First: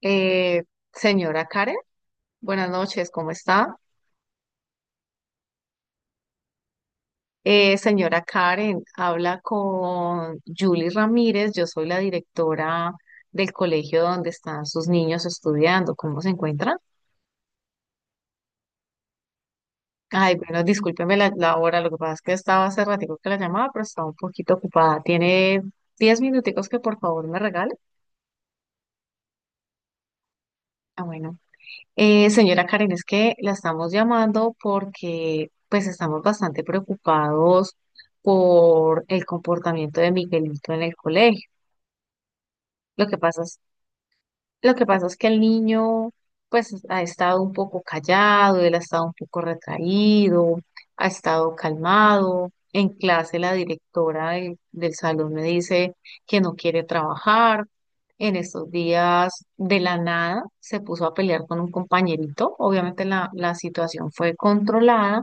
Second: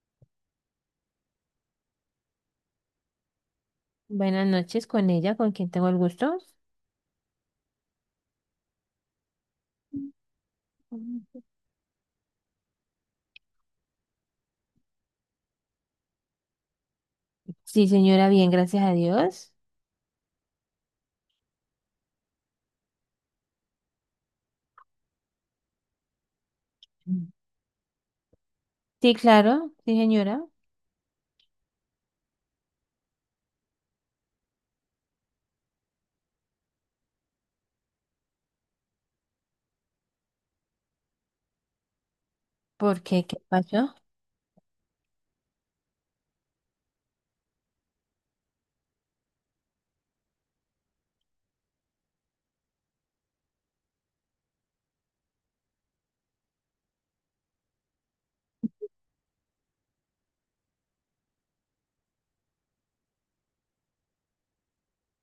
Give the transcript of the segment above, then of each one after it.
Eh, Señora Karen, buenas noches, ¿cómo está? Buenas noches con ella, con quien tengo el gusto. Señora Karen, habla con Julie Ramírez, yo soy la directora del colegio donde están sus niños estudiando, ¿cómo se encuentran? Sí, señora, bien, gracias a Dios. Ay, bueno, discúlpeme la hora, lo que pasa es que estaba hace ratico que la llamaba, pero estaba un poquito ocupada. ¿Tiene 10 minuticos que por favor Mm. me regale? Sí, claro, sí, señora. Ah, bueno. Señora Karen, es que la estamos llamando porque pues estamos bastante preocupados por el comportamiento de Miguelito en el colegio. ¿Por Lo que qué? ¿Qué pasa es pasó? lo que pasa es que el niño, pues, ha estado un poco callado, él ha estado un poco retraído, ha estado calmado. En clase, la directora del salón me dice que no quiere trabajar. En estos días, de la nada, se puso a pelear con un compañerito. Obviamente, la situación fue controlada,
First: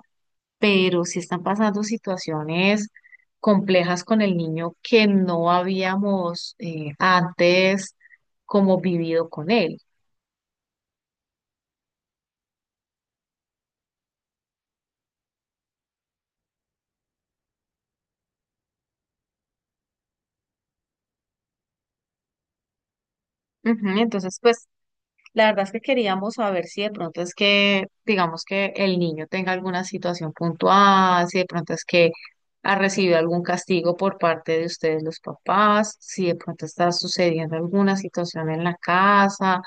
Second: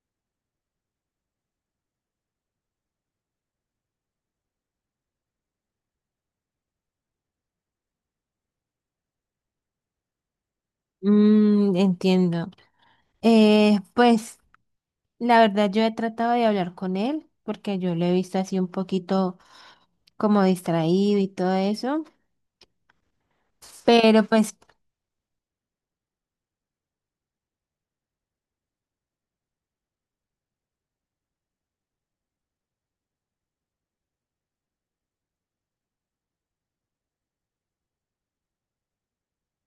pero sí están pasando situaciones complejas con el niño que no habíamos antes como vivido con él. Mm, entiendo. Pues la verdad yo he tratado de hablar con él porque yo lo he visto así un poquito como distraído y todo eso, Ujú. pero Entonces, pues pues, la verdad es que queríamos saber si de pronto es que, digamos que el niño tenga alguna situación puntual, si de pronto es que ha recibido algún castigo por parte de ustedes los papás, si de pronto está sucediendo alguna situación en la casa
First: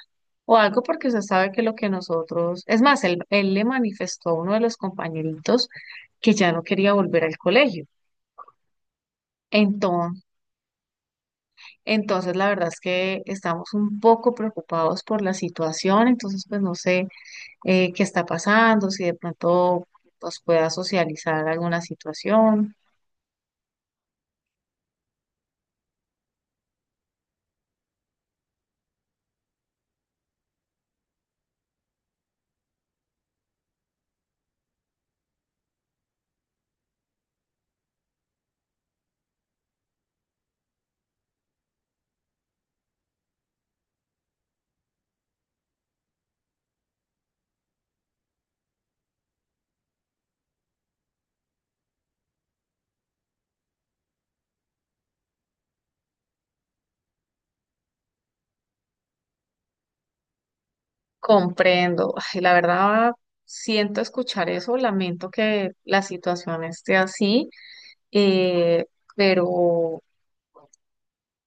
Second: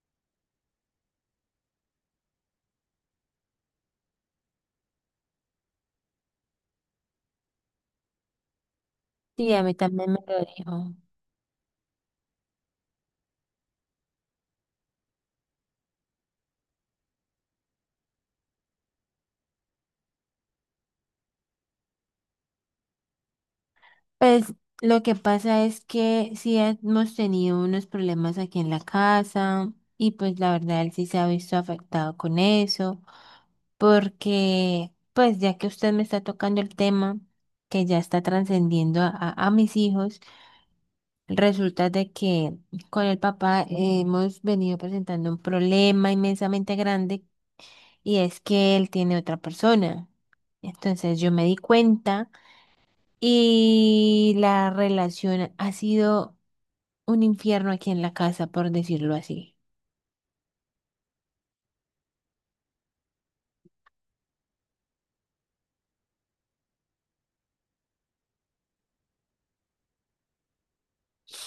o algo porque usted sabe que lo que nosotros, es más, él le manifestó a uno de los compañeritos que ya no quería volver al colegio. sí, a mí también me Entonces, lo dijo. entonces, la verdad es que estamos un poco preocupados por la situación, entonces pues no sé qué está pasando, si de pronto nos pueda socializar alguna situación. Pues lo que pasa es que sí hemos tenido unos problemas aquí en la casa y pues la verdad él sí se ha visto afectado con eso, porque pues ya que usted me está tocando el tema que ya está trascendiendo a, a mis hijos, resulta de que con el papá hemos venido presentando un problema inmensamente grande y es que él tiene otra persona. Entonces yo me di cuenta y la relación ha sido un infierno aquí en la casa, por decirlo así. Comprendo. Ay, la verdad, siento escuchar eso, lamento que la situación esté así, eh, pero,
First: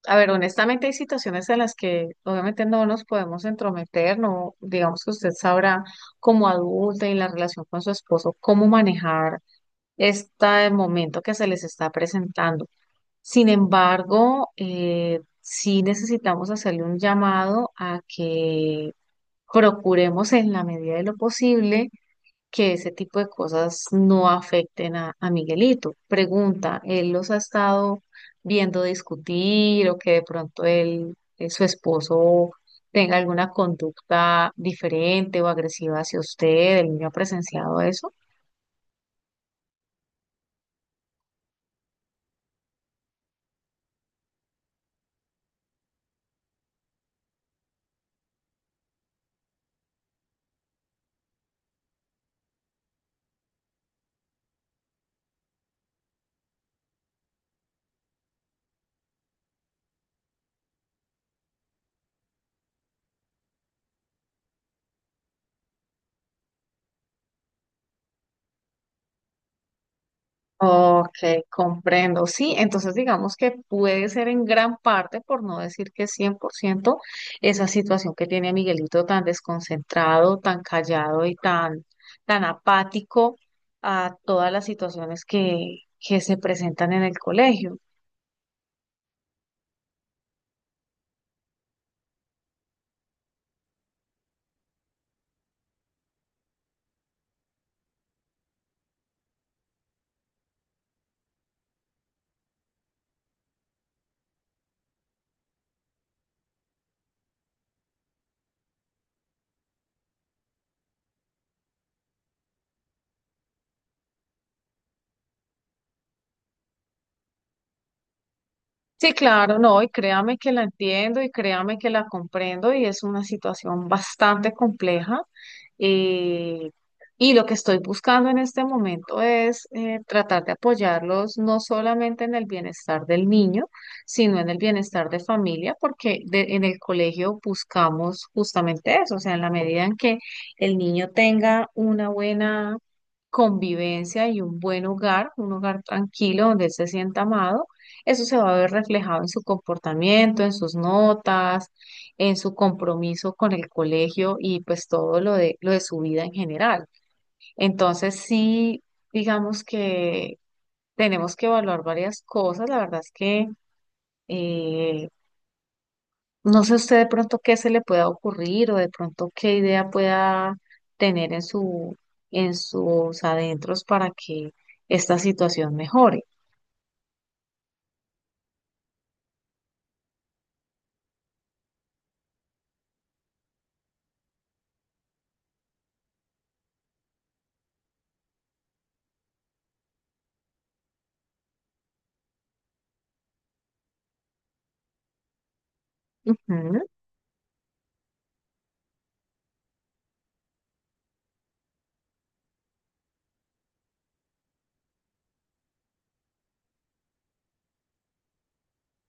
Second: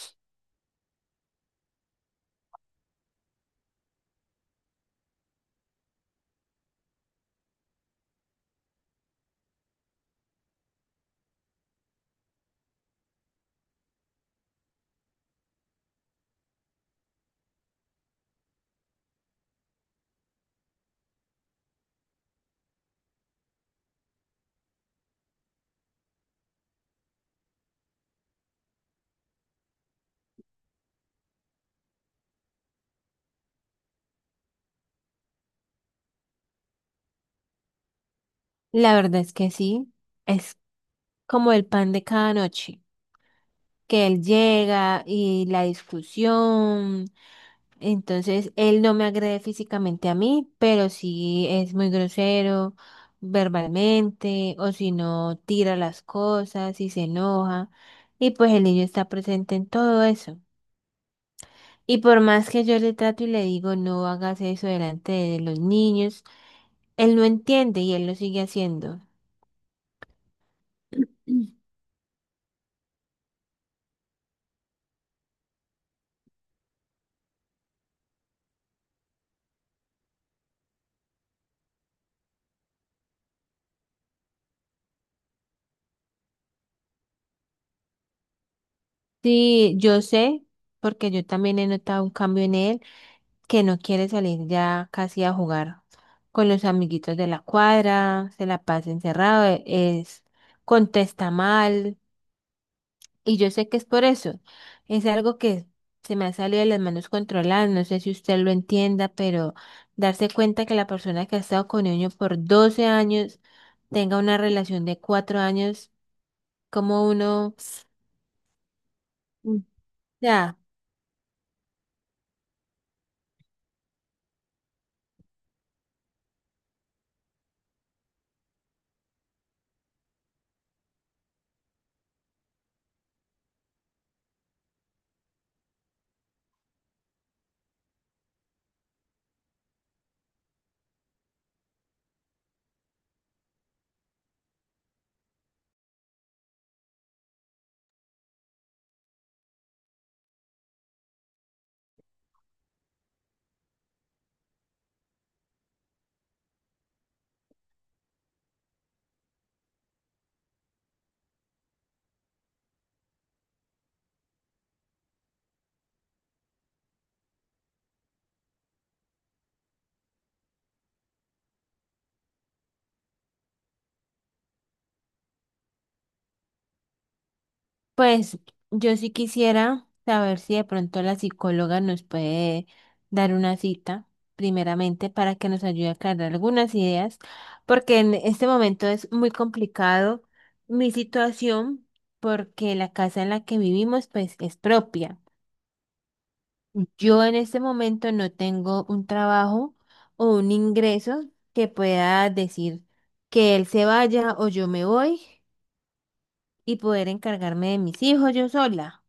a ver, honestamente hay situaciones en las que obviamente no nos podemos entrometer, no, digamos que usted sabrá como adulta y en la relación con su esposo cómo manejar este momento que se les está presentando. Sin embargo, sí necesitamos hacerle un llamado a que procuremos en la medida de lo posible que ese tipo de cosas no afecten a Miguelito. Pregunta, ¿él los ha estado viendo discutir o que de pronto él, su esposo, tenga alguna conducta diferente o agresiva hacia usted? ¿El niño ha presenciado eso? La verdad es que sí, es como el pan de cada noche, que él llega y la discusión. Entonces, él no me agrede físicamente a mí, pero sí es muy grosero verbalmente, o si no, tira las cosas y se enoja. Y pues el niño está presente en todo eso. Y por más que yo le trato y le digo, no hagas eso delante de los niños, él no entiende y él lo sigue haciendo. Ok, comprendo. Sí, entonces digamos que puede ser en gran parte, por no decir que 100%, esa situación que tiene a Miguelito tan desconcentrado, tan callado y tan, tan apático a todas las situaciones que se presentan en el colegio. Sí, yo sé, porque yo también he notado un cambio en él, que no quiere salir ya casi a jugar con los amiguitos de la cuadra, se la pasa encerrado, es, contesta mal, y yo sé que es por eso. Es algo que se me ha salido de las manos controladas, no sé si usted lo entienda, pero darse cuenta que la persona que ha estado con niño por 12 años tenga una relación de 4 años, como uno... Sí, claro, no, y créame que Ya. la entiendo y créame que la comprendo y es una situación bastante compleja. eh, y lo que estoy buscando en este momento es tratar de apoyarlos no solamente en el bienestar del niño, sino en el bienestar de familia, porque de- en el colegio buscamos justamente eso, o sea, en la medida en que el niño tenga una buena convivencia y un buen hogar, un hogar tranquilo donde él se sienta amado, eso se va a ver reflejado en su comportamiento, en sus notas, en su compromiso con el colegio y pues todo lo de su vida en general. Entonces, sí, digamos que tenemos que evaluar varias cosas. La verdad es que eh, no sé usted de pronto qué se le pueda ocurrir o de pronto qué idea pueda tener en su, en sus adentros para que esta situación mejore. Pues yo sí quisiera saber si de pronto la psicóloga nos puede dar una cita, primeramente, para que nos ayude a aclarar algunas ideas, porque en este momento es muy complicado mi situación, porque la casa en la que vivimos, pues, es propia. Ujú, Yo en este momento no tengo un trabajo o un ingreso que pueda decir que él se vaya o yo me voy y poder encargarme de mis hijos yo sola.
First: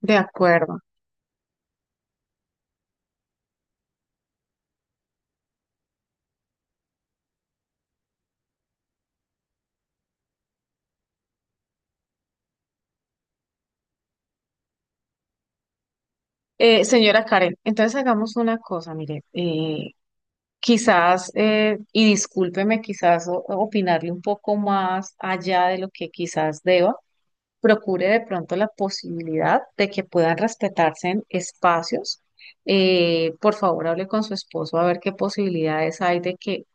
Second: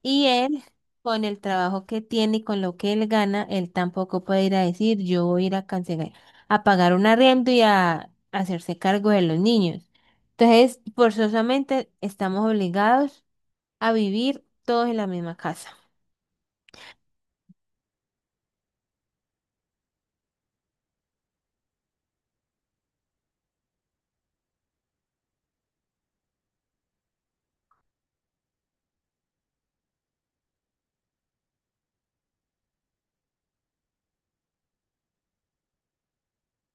de Y él, acuerdo. con el trabajo que tiene y con lo que él gana, él tampoco puede ir a decir, yo voy a ir a cancelar, a pagar un arriendo y a hacerse cargo de los niños. Entonces, forzosamente estamos obligados a vivir todos en la misma casa. Señora Karen, entonces hagamos una cosa, mire, quizás, y discúlpeme, quizás o- opinarle un poco más allá de lo que quizás deba, procure de pronto la posibilidad de que puedan respetarse en espacios. Por favor, hable con su esposo a ver qué posibilidades hay de que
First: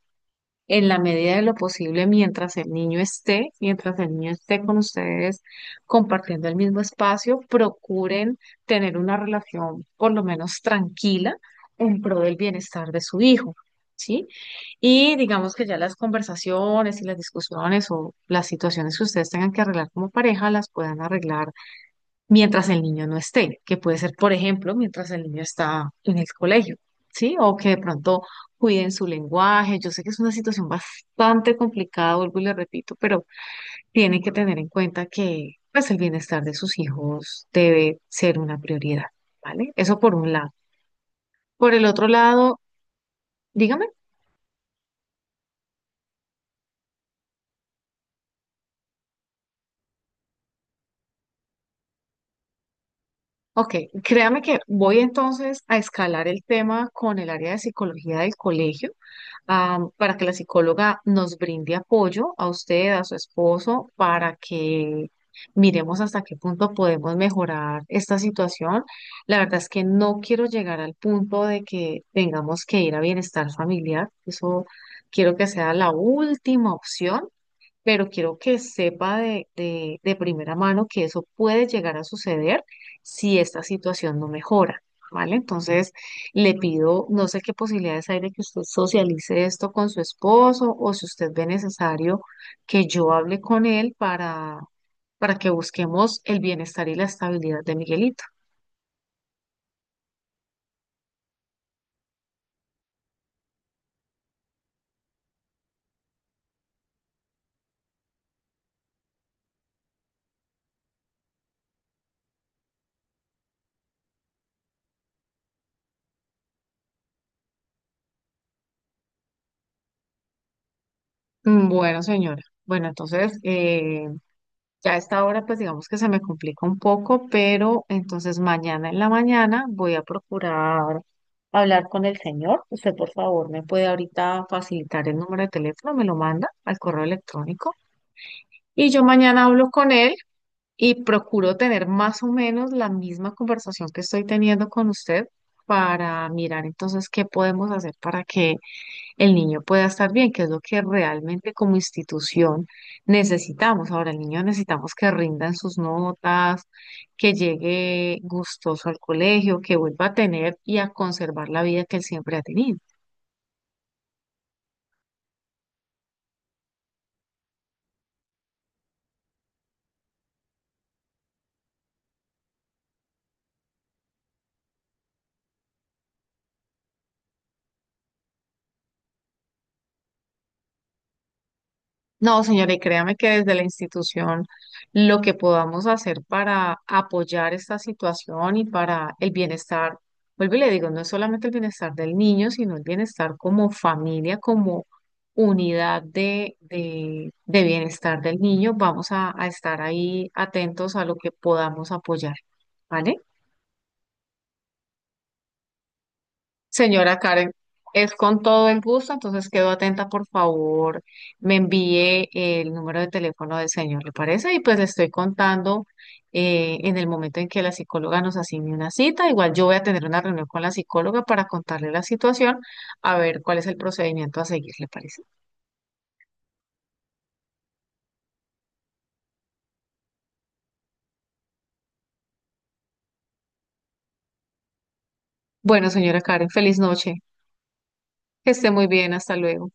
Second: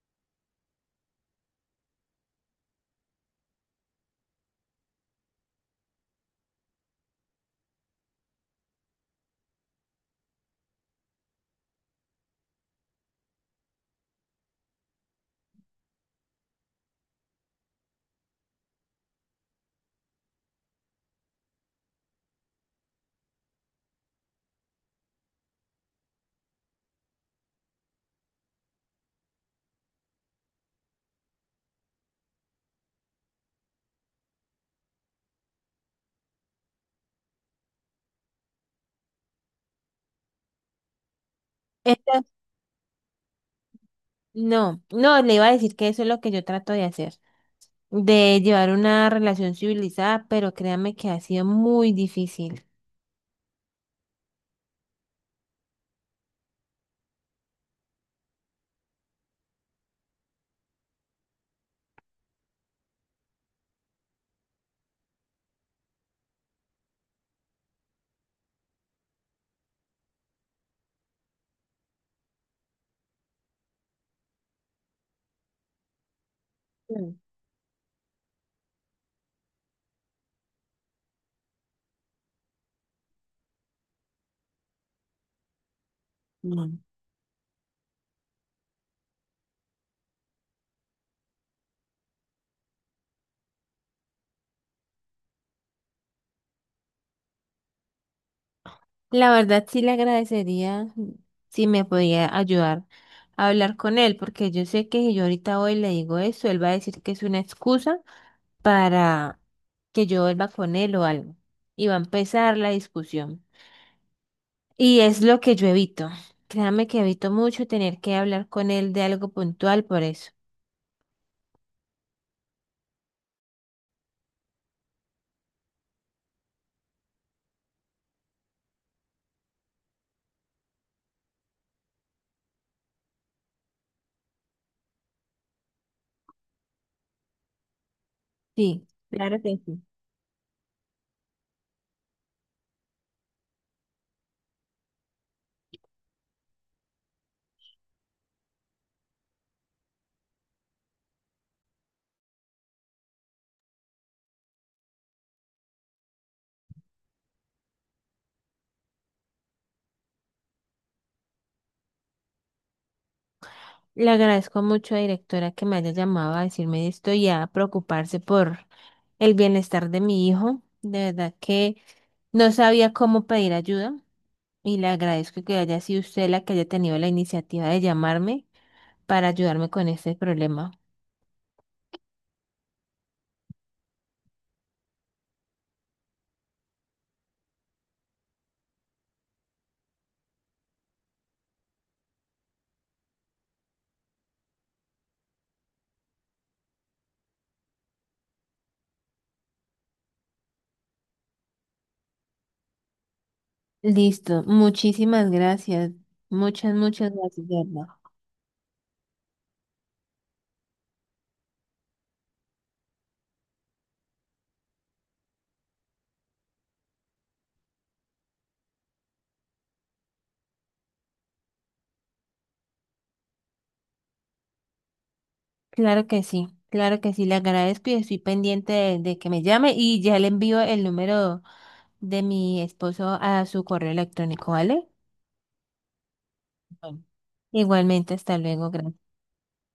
en la medida de lo posible mientras el niño esté, mientras el niño esté con ustedes compartiendo el mismo espacio, procuren tener una relación por lo menos tranquila en pro del bienestar de su hijo, ¿sí? Y digamos que ya las conversaciones y las discusiones o las situaciones que ustedes tengan que arreglar como pareja las puedan arreglar mientras el niño no esté, que puede ser, por ejemplo, mientras el niño está en el colegio, ¿sí? O que de pronto cuiden su lenguaje. Yo sé que es una situación bastante complicada, vuelvo y le repito, pero tienen que tener en cuenta que pues el bienestar de sus hijos debe ser una prioridad, ¿vale? Eso por un lado. Por el otro Entonces, lado, dígame. no, no, le iba a decir que eso es lo que yo trato de hacer, de llevar una relación civilizada, pero créame que ha sido muy difícil. Ok, créame que voy entonces a escalar el tema con el área de psicología del colegio, ah, para que la psicóloga nos brinde apoyo a usted, a su esposo, para que miremos hasta qué punto podemos mejorar esta situación. La verdad es que no quiero llegar al punto de que tengamos que ir a bienestar familiar. Eso quiero que sea la última opción, pero quiero que sepa de primera mano que eso puede llegar a suceder si esta situación no mejora, ¿vale? Entonces, le Mm. pido, no sé qué posibilidades hay de que usted socialice esto con su esposo o si usted ve necesario que yo hable con él para que busquemos el bienestar y la estabilidad de Miguelito. La verdad sí le agradecería si me podía ayudar a hablar con él, porque yo sé que si yo ahorita hoy le digo eso, él va a decir que es una excusa para que yo vuelva con él o algo. Y va a empezar la discusión. Y es lo que yo evito. Créame que evito mucho tener que hablar con él de algo puntual por eso. Mm, bueno, señora. Bueno, entonces, ya a esta hora, pues digamos que se me complica un poco, pero entonces mañana en la mañana voy a procurar hablar con el señor. Usted, por favor, me puede ahorita facilitar el número de teléfono, me lo manda al correo electrónico. Sí, Y yo claro mañana que hablo sí. con él y procuro tener más o menos la misma conversación que estoy teniendo con usted para mirar entonces qué podemos hacer para que el niño pueda estar bien, que es lo que realmente como institución necesitamos. Ahora, el niño necesitamos que rindan sus notas, que llegue gustoso al colegio, que vuelva a tener y a conservar la vida que él siempre ha tenido. Le agradezco mucho, directora, que me haya llamado a decirme esto y a preocuparse por el bienestar de mi hijo. De verdad que... No sabía cómo pedir ayuda y le agradezco que haya sido usted la que haya tenido la iniciativa de llamarme para ayudarme con este problema. No, señora, y créame que desde la institución lo que podamos hacer para apoyar esta situación y para el bienestar, vuelvo y le digo, no es solamente el bienestar del niño, sino el bienestar como familia, como unidad de bienestar del niño, vamos a estar ahí atentos a lo que podamos apoyar, ¿vale? Listo, muchísimas gracias. Muchas, muchas Señora gracias, Karen, de verdad. es con todo el gusto, entonces quedo atenta, por favor, me envíe el número de teléfono del señor, ¿le parece? Y pues le estoy contando en el momento en que la psicóloga nos asigne una cita. Igual yo voy a tener una reunión con la psicóloga para contarle la situación, a ver cuál es el procedimiento a seguir, ¿le parece? Claro que sí, le agradezco y estoy pendiente de que me llame y ya le envío el número de mi esposo a su correo electrónico, ¿vale? Bueno, señora Karen, feliz Bueno. noche, Igualmente, hasta que esté luego, muy gracias. bien, hasta luego.